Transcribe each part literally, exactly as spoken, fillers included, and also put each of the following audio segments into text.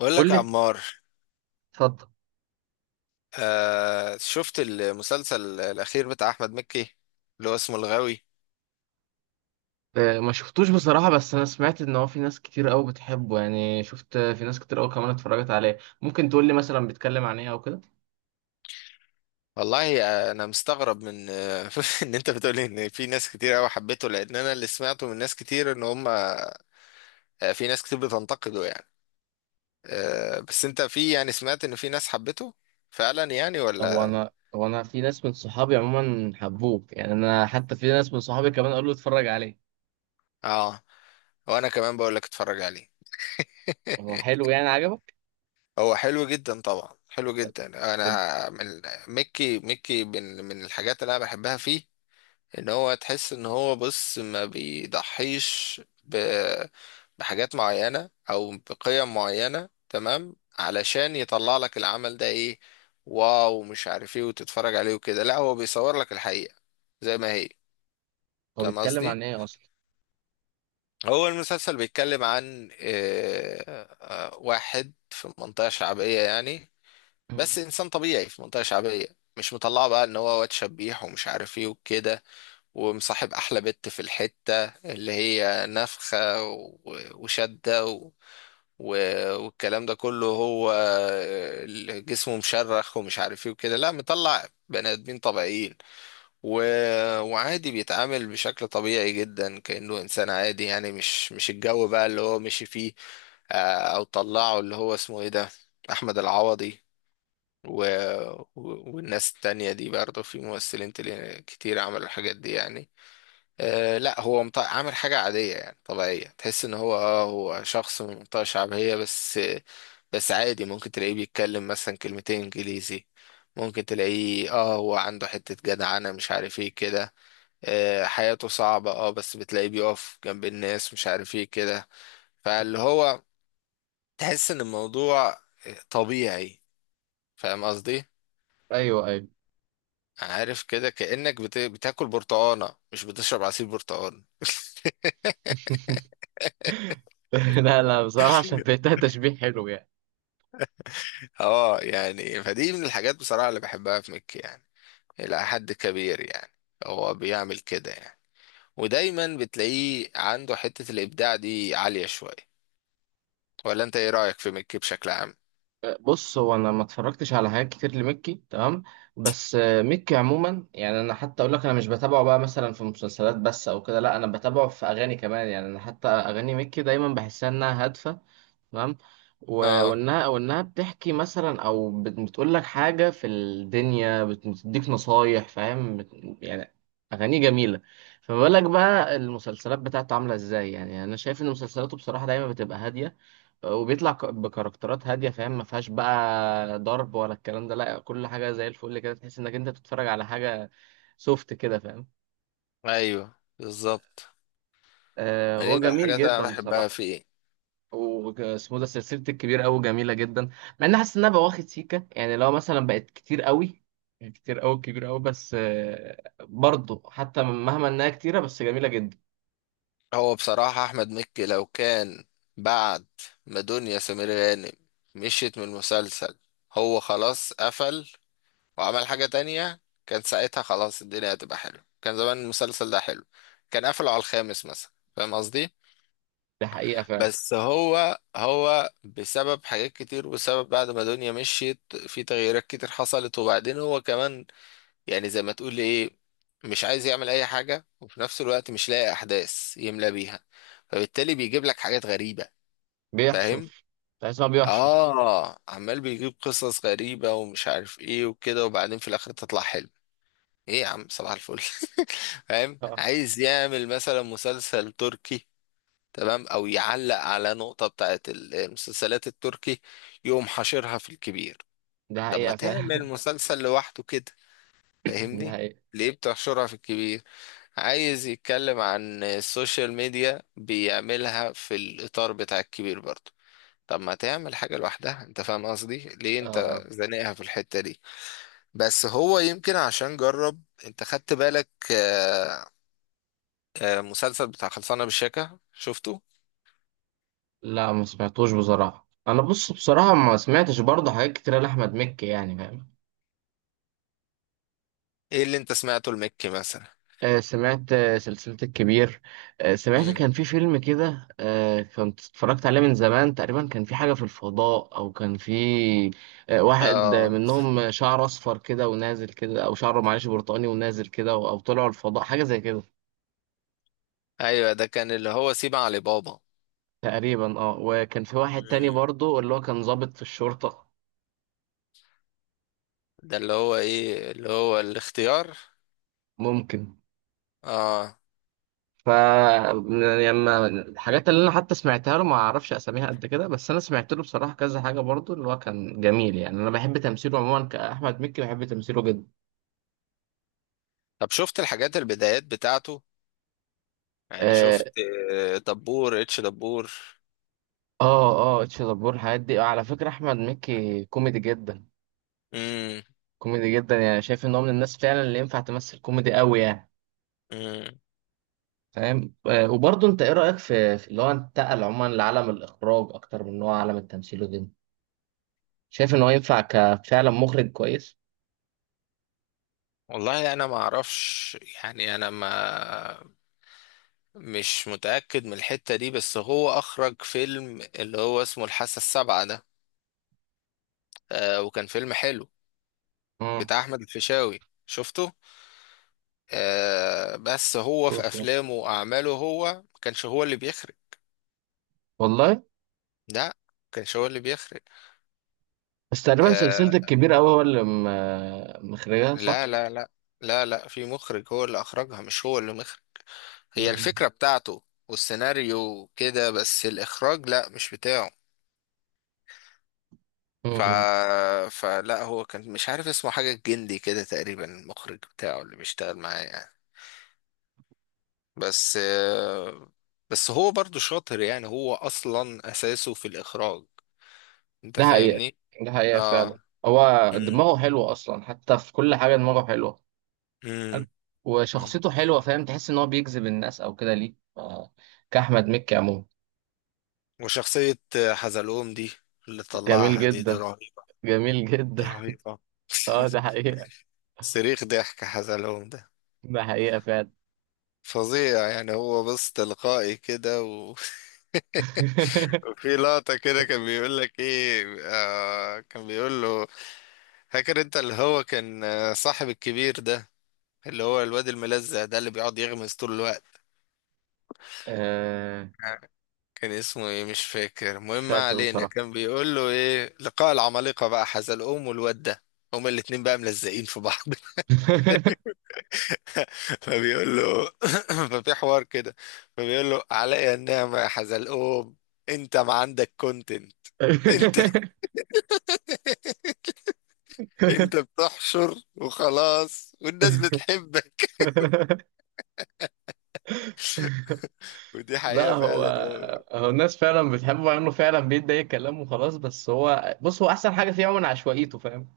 بقول بقول لك يا لك، عمار. اتفضل. آه، شفت المسلسل الأخير بتاع أحمد مكي، اللي هو اسمه الغاوي. آه، ما شفتوش بصراحة، بس أنا سمعت إن هو في ناس كتير قوي بتحبه. يعني شفت في ناس كتير قوي كمان اتفرجت عليه. ممكن تقول لي مثلا بيتكلم عن إيه أو كده؟ والله، آه، أنا مستغرب من آه، إن أنت بتقولي إن في ناس كتير أوي حبيته، لأن أنا اللي سمعته من ناس كتير إن هم، آه، في ناس كتير بتنتقده يعني. آه بس أنت، في يعني، سمعت إن في ناس حبيته فعلا يعني، هو ولا؟ أنا هو أنا في ناس من صحابي عموما حبوه، يعني أنا حتى في ناس من صحابي كمان قالوا اتفرج عليه. آه وأنا كمان بقول لك، اتفرج عليه. هو حلو يعني؟ عجبك؟ هو حلو جدا طبعا، حلو طب جدا. ده بي- أنا من مكي مكي، من من الحاجات اللي أنا بحبها فيه، ان هو، تحس ان هو بص، ما بيضحيش ب... بحاجات معينة او بقيم معينة، تمام، علشان يطلع لك العمل ده ايه، واو، مش عارف ايه، وتتفرج عليه وكده. لا، هو بيصور لك الحقيقة زي ما هي. هو فاهم بيتكلم قصدي؟ عن إيه أصلا؟ هو المسلسل بيتكلم عن آه، آه، واحد في منطقة شعبية يعني، مم. بس انسان طبيعي في منطقة شعبية، مش مطلعه بقى ان هو واد شبيح ومش عارف ايه وكده، ومصاحب احلى بت في الحتة، اللي هي نفخة و- وشدة و... و- والكلام ده كله، هو ال- جسمه مشرخ ومش عارف ايه وكده. لا، مطلع بني ادمين طبيعيين، و... وعادي، بيتعامل بشكل طبيعي جدا كأنه انسان عادي يعني، مش مش الجو بقى اللي هو مشي فيه. آه، او طلعه اللي هو اسمه ايه ده، احمد العوضي، و... و- والناس التانية دي برضه، في ممثلين تل- كتير عملوا الحاجات دي يعني. آه لا، هو مط... عامل حاجة عادية يعني، طبيعية، تحس ان هو اه هو شخص من منطقة شعبية بس. بس عادي، ممكن تلاقيه بيتكلم مثلا كلمتين انجليزي، ممكن تلاقيه اه هو عنده حتة جدع، انا مش عارف ايه كده. آه حياته صعبة، اه بس بتلاقيه بيقف جنب الناس، مش عارف ايه كده. فاللي هو، تحس ان الموضوع آه، طبيعي. فاهم قصدي؟ أيوه أيوه. عارف كده، كأنك بت... بتاكل برتقانة، مش بتشرب عصير برتقال. لا لا، بصراحة عشان بيتها تشبيه حلو يعني. اه يعني، فدي من الحاجات بصراحة اللي بحبها في مكي يعني، إلى حد كبير يعني، هو بيعمل كده يعني. ودايما بتلاقيه عنده حتة الإبداع دي عالية شوية. ولا أنت، إيه رأيك في مكي بشكل عام؟ بص، هو انا ما اتفرجتش على حاجات كتير لمكي، تمام، بس آه، مكي عموما، يعني انا حتى اقول لك انا مش بتابعه بقى مثلا في مسلسلات بس او كده، لا انا بتابعه في اغاني كمان. يعني انا حتى اغاني مكي دايما بحسها انها هادفه، تمام، و- اه، وانها وانها بتحكي مثلا او بت- بتقول لك حاجه في الدنيا، بت- بتديك نصايح، فاهم؟ بت- يعني اغاني جميله. فما بالك بقى المسلسلات بتاعته عامله ازاي؟ يعني انا شايف ان مسلسلاته بصراحه دايما بتبقى هاديه، وبيطلع ك- بكاركترات هاديه، فاهم؟ ما فيهاش بقى ضرب ولا الكلام ده، لا كل حاجه زي الفل كده، تحس انك انت بتتفرج على حاجه سوفت كده، فاهم؟ أيوه، بالظبط. آه ما دي هو من جميل الحاجات اللي أنا جدا بحبها بصراحه. فيه. واسمه ده سلسله الكبير قوي جميله جدا، مع اني حاسس انها بواخد سيكه، يعني لو مثلا بقت كتير قوي، يعني كتير قوي كبير قوي، بس آه برضه حتى مهما انها كتيره بس جميله جدا. هو بصراحة أحمد مكي، لو كان بعد ما دنيا سمير غانم مشيت من المسلسل، هو خلاص قفل وعمل حاجة تانية، كان ساعتها خلاص الدنيا هتبقى حلوة، كان زمان المسلسل ده حلو. كان قفله على الخامس مثلا. فاهم قصدي؟ ده حقيقه فعلا. بس هو هو بسبب حاجات كتير، وبسبب بعد ما دنيا مشيت، في تغييرات كتير حصلت، وبعدين هو كمان، يعني زي ما تقول ايه، مش عايز يعمل اي حاجة، وفي نفس الوقت مش لاقي احداث يملى بيها، فبالتالي بيجيب لك حاجات غريبة. فاهم؟ بيحشر. تحس إن هو بيحشر. اه، عمال بيجيب قصص غريبة ومش عارف ايه وكده، وبعدين في الاخر تطلع حلو. ايه يا عم، صباح الفل! فاهم، اه عايز يعمل مثلا مسلسل تركي، تمام، او يعلق على نقطة بتاعت ال- المسلسلات التركي، يقوم حاشرها في الكبير. ده طب ما حقيقه تعمل فعلا. مسلسل لوحده كده. ده فاهمني؟ حقيقه. ليه بتحشرها في الكبير؟ عايز يتكلم عن السوشيال ميديا، بيعملها في الإطار بتاع الكبير برضه. طب ما تعمل حاجة لوحدها انت، فاهم قصدي؟ ليه اه انت اه. زانقها في الحتة دي؟ بس هو يمكن عشان جرب. انت خدت بالك، آه، آه، مسلسل بتاع خلصانة بالشيكة، شفته؟ لا ما سمعتوش بصراحة. أنا بص، بصراحة ما سمعتش برضه حاجات كتيرة لأحمد مكي يعني، فاهم؟ ايه اللي انت سمعته المكي مثلا؟ آه سمعت آه سلسلة الكبير. آه سمعت مم. كان في فيلم كده، آه كنت اتفرجت عليه من زمان تقريبا، كان في حاجة في الفضاء أو كان في آه واحد، آه، اه، منهم شعره أصفر كده ونازل كده، أو شعره معلش برتقاني ونازل كده، أو أو طلعوا الفضاء حاجة زي كده. ايوه، ده كان اللي هو سيب علي بابا. تقريبا اه. وكان في واحد تاني مم. برضه اللي هو كان ضابط في الشرطة. ده اللي هو ايه، اللي هو الاختيار. ممكن. اه. ف، لما الحاجات اللي انا حتى سمعتها له ما اعرفش اساميها قد كده، بس انا سمعت له بصراحه كذا حاجه برضو اللي هو كان جميل. يعني انا بحب تمثيله عموما كاحمد مكي، بحب تمثيله جدا. طب شفت الحاجات، البدايات بتاعته؟ يعني اه شفت آه، دبور، اتش دبور. اه. آه، اتش دبور، الحاجات دي. آه، على فكره احمد مكي كوميدي جدا، مم. كوميدي جدا. يعني شايف ان هو من الناس فعلا اللي ينفع تمثل كوميدي قوي يعني، مم. فاهم؟ آه وبرضو انت ايه رايك في في اللي هو انتقل عموما لعالم الاخراج اكتر من ان هو عالم التمثيل وكده؟ شايف ان هو ينفع كفعلا مخرج كويس؟ والله انا ما اعرفش. يعني انا ما مش متأكد من الحتة دي. بس هو اخرج فيلم اللي هو اسمه الحاسة السابعة ده، آه وكان فيلم حلو، امم. بتاع احمد الفيشاوي، شفته؟ آه بس هو في افلامه واعماله، هو ما كانش هو اللي بيخرج. والله. لا، ما كانش هو اللي بيخرج. بس تقريبا آه، سلسلة الكبير أوي هو اللي م- مخرجها، صح؟ لا لا لا، لا لا، في مخرج هو اللي اخرجها، مش هو اللي مخرج. هي مم. الفكرة بتاعته والسيناريو كده، بس الاخراج لا، مش بتاعه. ف... مم. فلا هو كان، مش عارف اسمه، حاجة الجندي كده تقريبا، المخرج بتاعه اللي بيشتغل معاه يعني. بس آه، بس هو برضو شاطر يعني، هو اصلا اساسه في الاخراج. انت ده حقيقة. فاهمني؟ ده حقيقة فعلا. اه. هو مم. دماغه حلوة أصلا، حتى في كل حاجة دماغه حلوة. مم. حلو. مم. وشخصيته حلوة، فاهم؟ تحس إن هو بيجذب الناس أو كده ليه، ف- كأحمد مكي عموما. وشخصية حزلقوم دي، اللي جميل طلعها، دي دي جدا، رهيبة. جميل دي جدا. رهيبة. اه ده حقيقة. صريخ ضحك حزلقوم ده ده حقيقة فعلا. فظيع يعني، هو بص، تلقائي كده و... وفي لقطة كده كان بيقول لك ايه، آه كان بيقول له، فاكر انت اللي هو كان، آه، صاحب الكبير ده، اللي هو الواد الملزق ده اللي بيقعد يغمز طول الوقت، آه، كان اسمه ايه، مش فاكر، مش المهم ما فاكر علينا. بصراحة. كان بيقول له ايه، لقاء العمالقة بقى، حزلقوم والواد ده، هما الاتنين بقى ملزقين في بعض. فبيقول له، ففي حوار كده، فبيقول له، علي النعمة يا حزلقوم، انت ما عندك كونتنت، انت انت بتحشر وخلاص، والناس بتحبك. ودي لا حقيقة هو، فعلا، هو. هو الناس فعلا بتحبه مع انه فعلا بيدي اي كلام وخلاص، بس هو بص، هو احسن حاجه فيه عموما عشوائيته، فاهم؟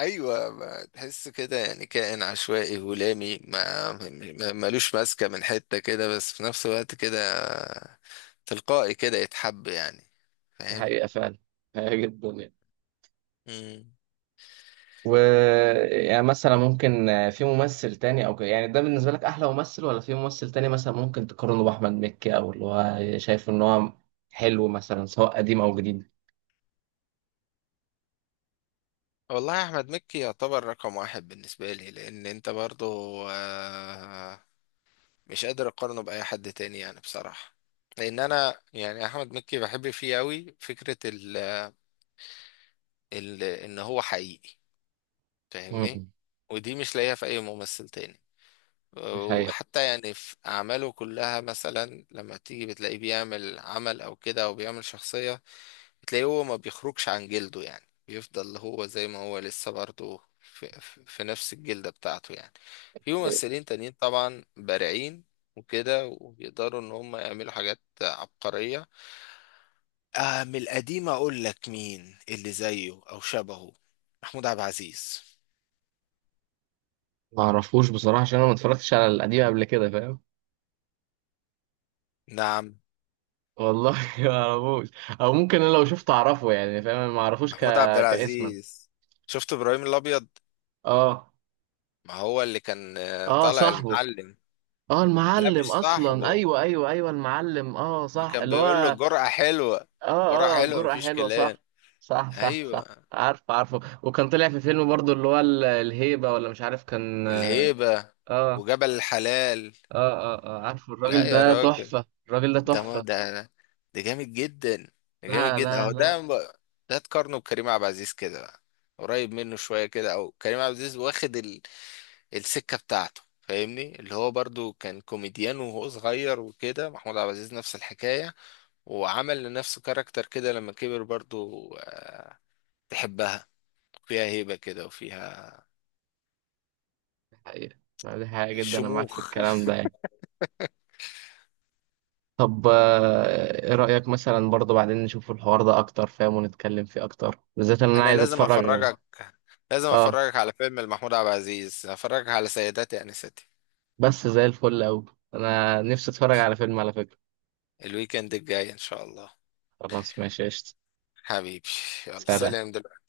ايوه، ما تحس كده يعني، كائن عشوائي هلامي، ما ما- ملوش ماسكة من حتة كده، بس في نفس الوقت كده تلقائي كده يتحب يعني. دي فاهم؟ حقيقه فعلا، حقيقة جدا يعني. مم. و، يعني مثلا ممكن في ممثل تاني او كده، يعني ده بالنسبه لك احلى ممثل، ولا في ممثل تاني مثلا ممكن تقارنه باحمد مكي، او اللي هو شايف ان هو حلو مثلا، سواء قديم او جديد؟ والله يا احمد، مكي يعتبر رقم واحد بالنسبه لي، لان انت برضو آه، مش قادر اقارنه باي حد تاني يعني بصراحه. لان انا يعني احمد مكي بحب فيه قوي فكره ال ال ان هو حقيقي. فاهمني؟ امم. ودي مش لاقيها في اي ممثل تاني. دي حقيقه. وحتى يعني في اعماله كلها، مثلا لما تيجي بتلاقيه بيعمل عمل او كده، او بيعمل شخصيه، تلاقيه هو ما بيخرجش عن جلده يعني، بيفضل هو زي ما هو لسه برضه في, في في نفس الجلدة بتاعته يعني. في ممثلين تانيين طبعا بارعين وكده، وبيقدروا ان هم يعملوا حاجات عبقرية. آه من القديم اقول لك مين اللي زيه او شبهه؟ محمود عبد العزيز. ما اعرفوش بصراحه عشان انا ما اتفرجتش على القديم قبل كده، فاهم؟ نعم. والله. ما اعرفوش. او ممكن انا لو شفته اعرفه يعني، فاهم؟ أنا ما اعرفوش ك... محمود عبد كاسما. العزيز. شفت ابراهيم الابيض؟ اه ما هو اللي كان آه، اه، طالع صاحبه. المعلم. اه لا، المعلم مش اصلا، صاحبه. ايوه ايوه ايوه المعلم، اه ما صح كان اللي بيقول له هو. جرأة حلوة. جرأة اه اه حلوة، جرأة مفيش حلوة، كلام. صح صح صح. صح. ايوه. عارف، عارفه، وكان طلع في فيلم برضو اللي هو ال- الهيبة، ولا مش عارف، كان اه. الهيبة اه وجبل الحلال. اه, آه عارفه، لا الراجل يا ده راجل، تحفة، الراجل ده ده ما تحفة. ده، ده جامد جدا. ده جامد لا جدا لا اهو لا. ده. ده تقارنه بكريم عبد العزيز كده بقى، قريب منه شوية كده، او كريم عبد العزيز واخد ال... السكة بتاعته. فاهمني، اللي هو برضو كان كوميديان وهو صغير وكده، محمود عبد العزيز نفس الحكاية. وعمل لنفسه كاركتر كده لما كبر برضو، آه، تحبها، فيها هيبة كده وفيها دي حقيقة، لا، دي حقيقة جدا، انا معاك في شموخ. الكلام ده. طب آه، ايه رأيك مثلا برضه بعدين نشوف الحوار ده اكتر، فاهم؟ ونتكلم فيه اكتر، بالذات ان انا انا عايز لازم اتفرج. افرجك، لازم اه. افرجك على فيلم لمحمود عبد العزيز، افرجك على سيداتي انستي. بس زي الفل اوي، انا نفسي اتفرج على فيلم على فكرة. الويكند الجاي ان شاء الله. خلاص ماشي قشطة. حبيبي، يلا سلام. سلام دلوقتي.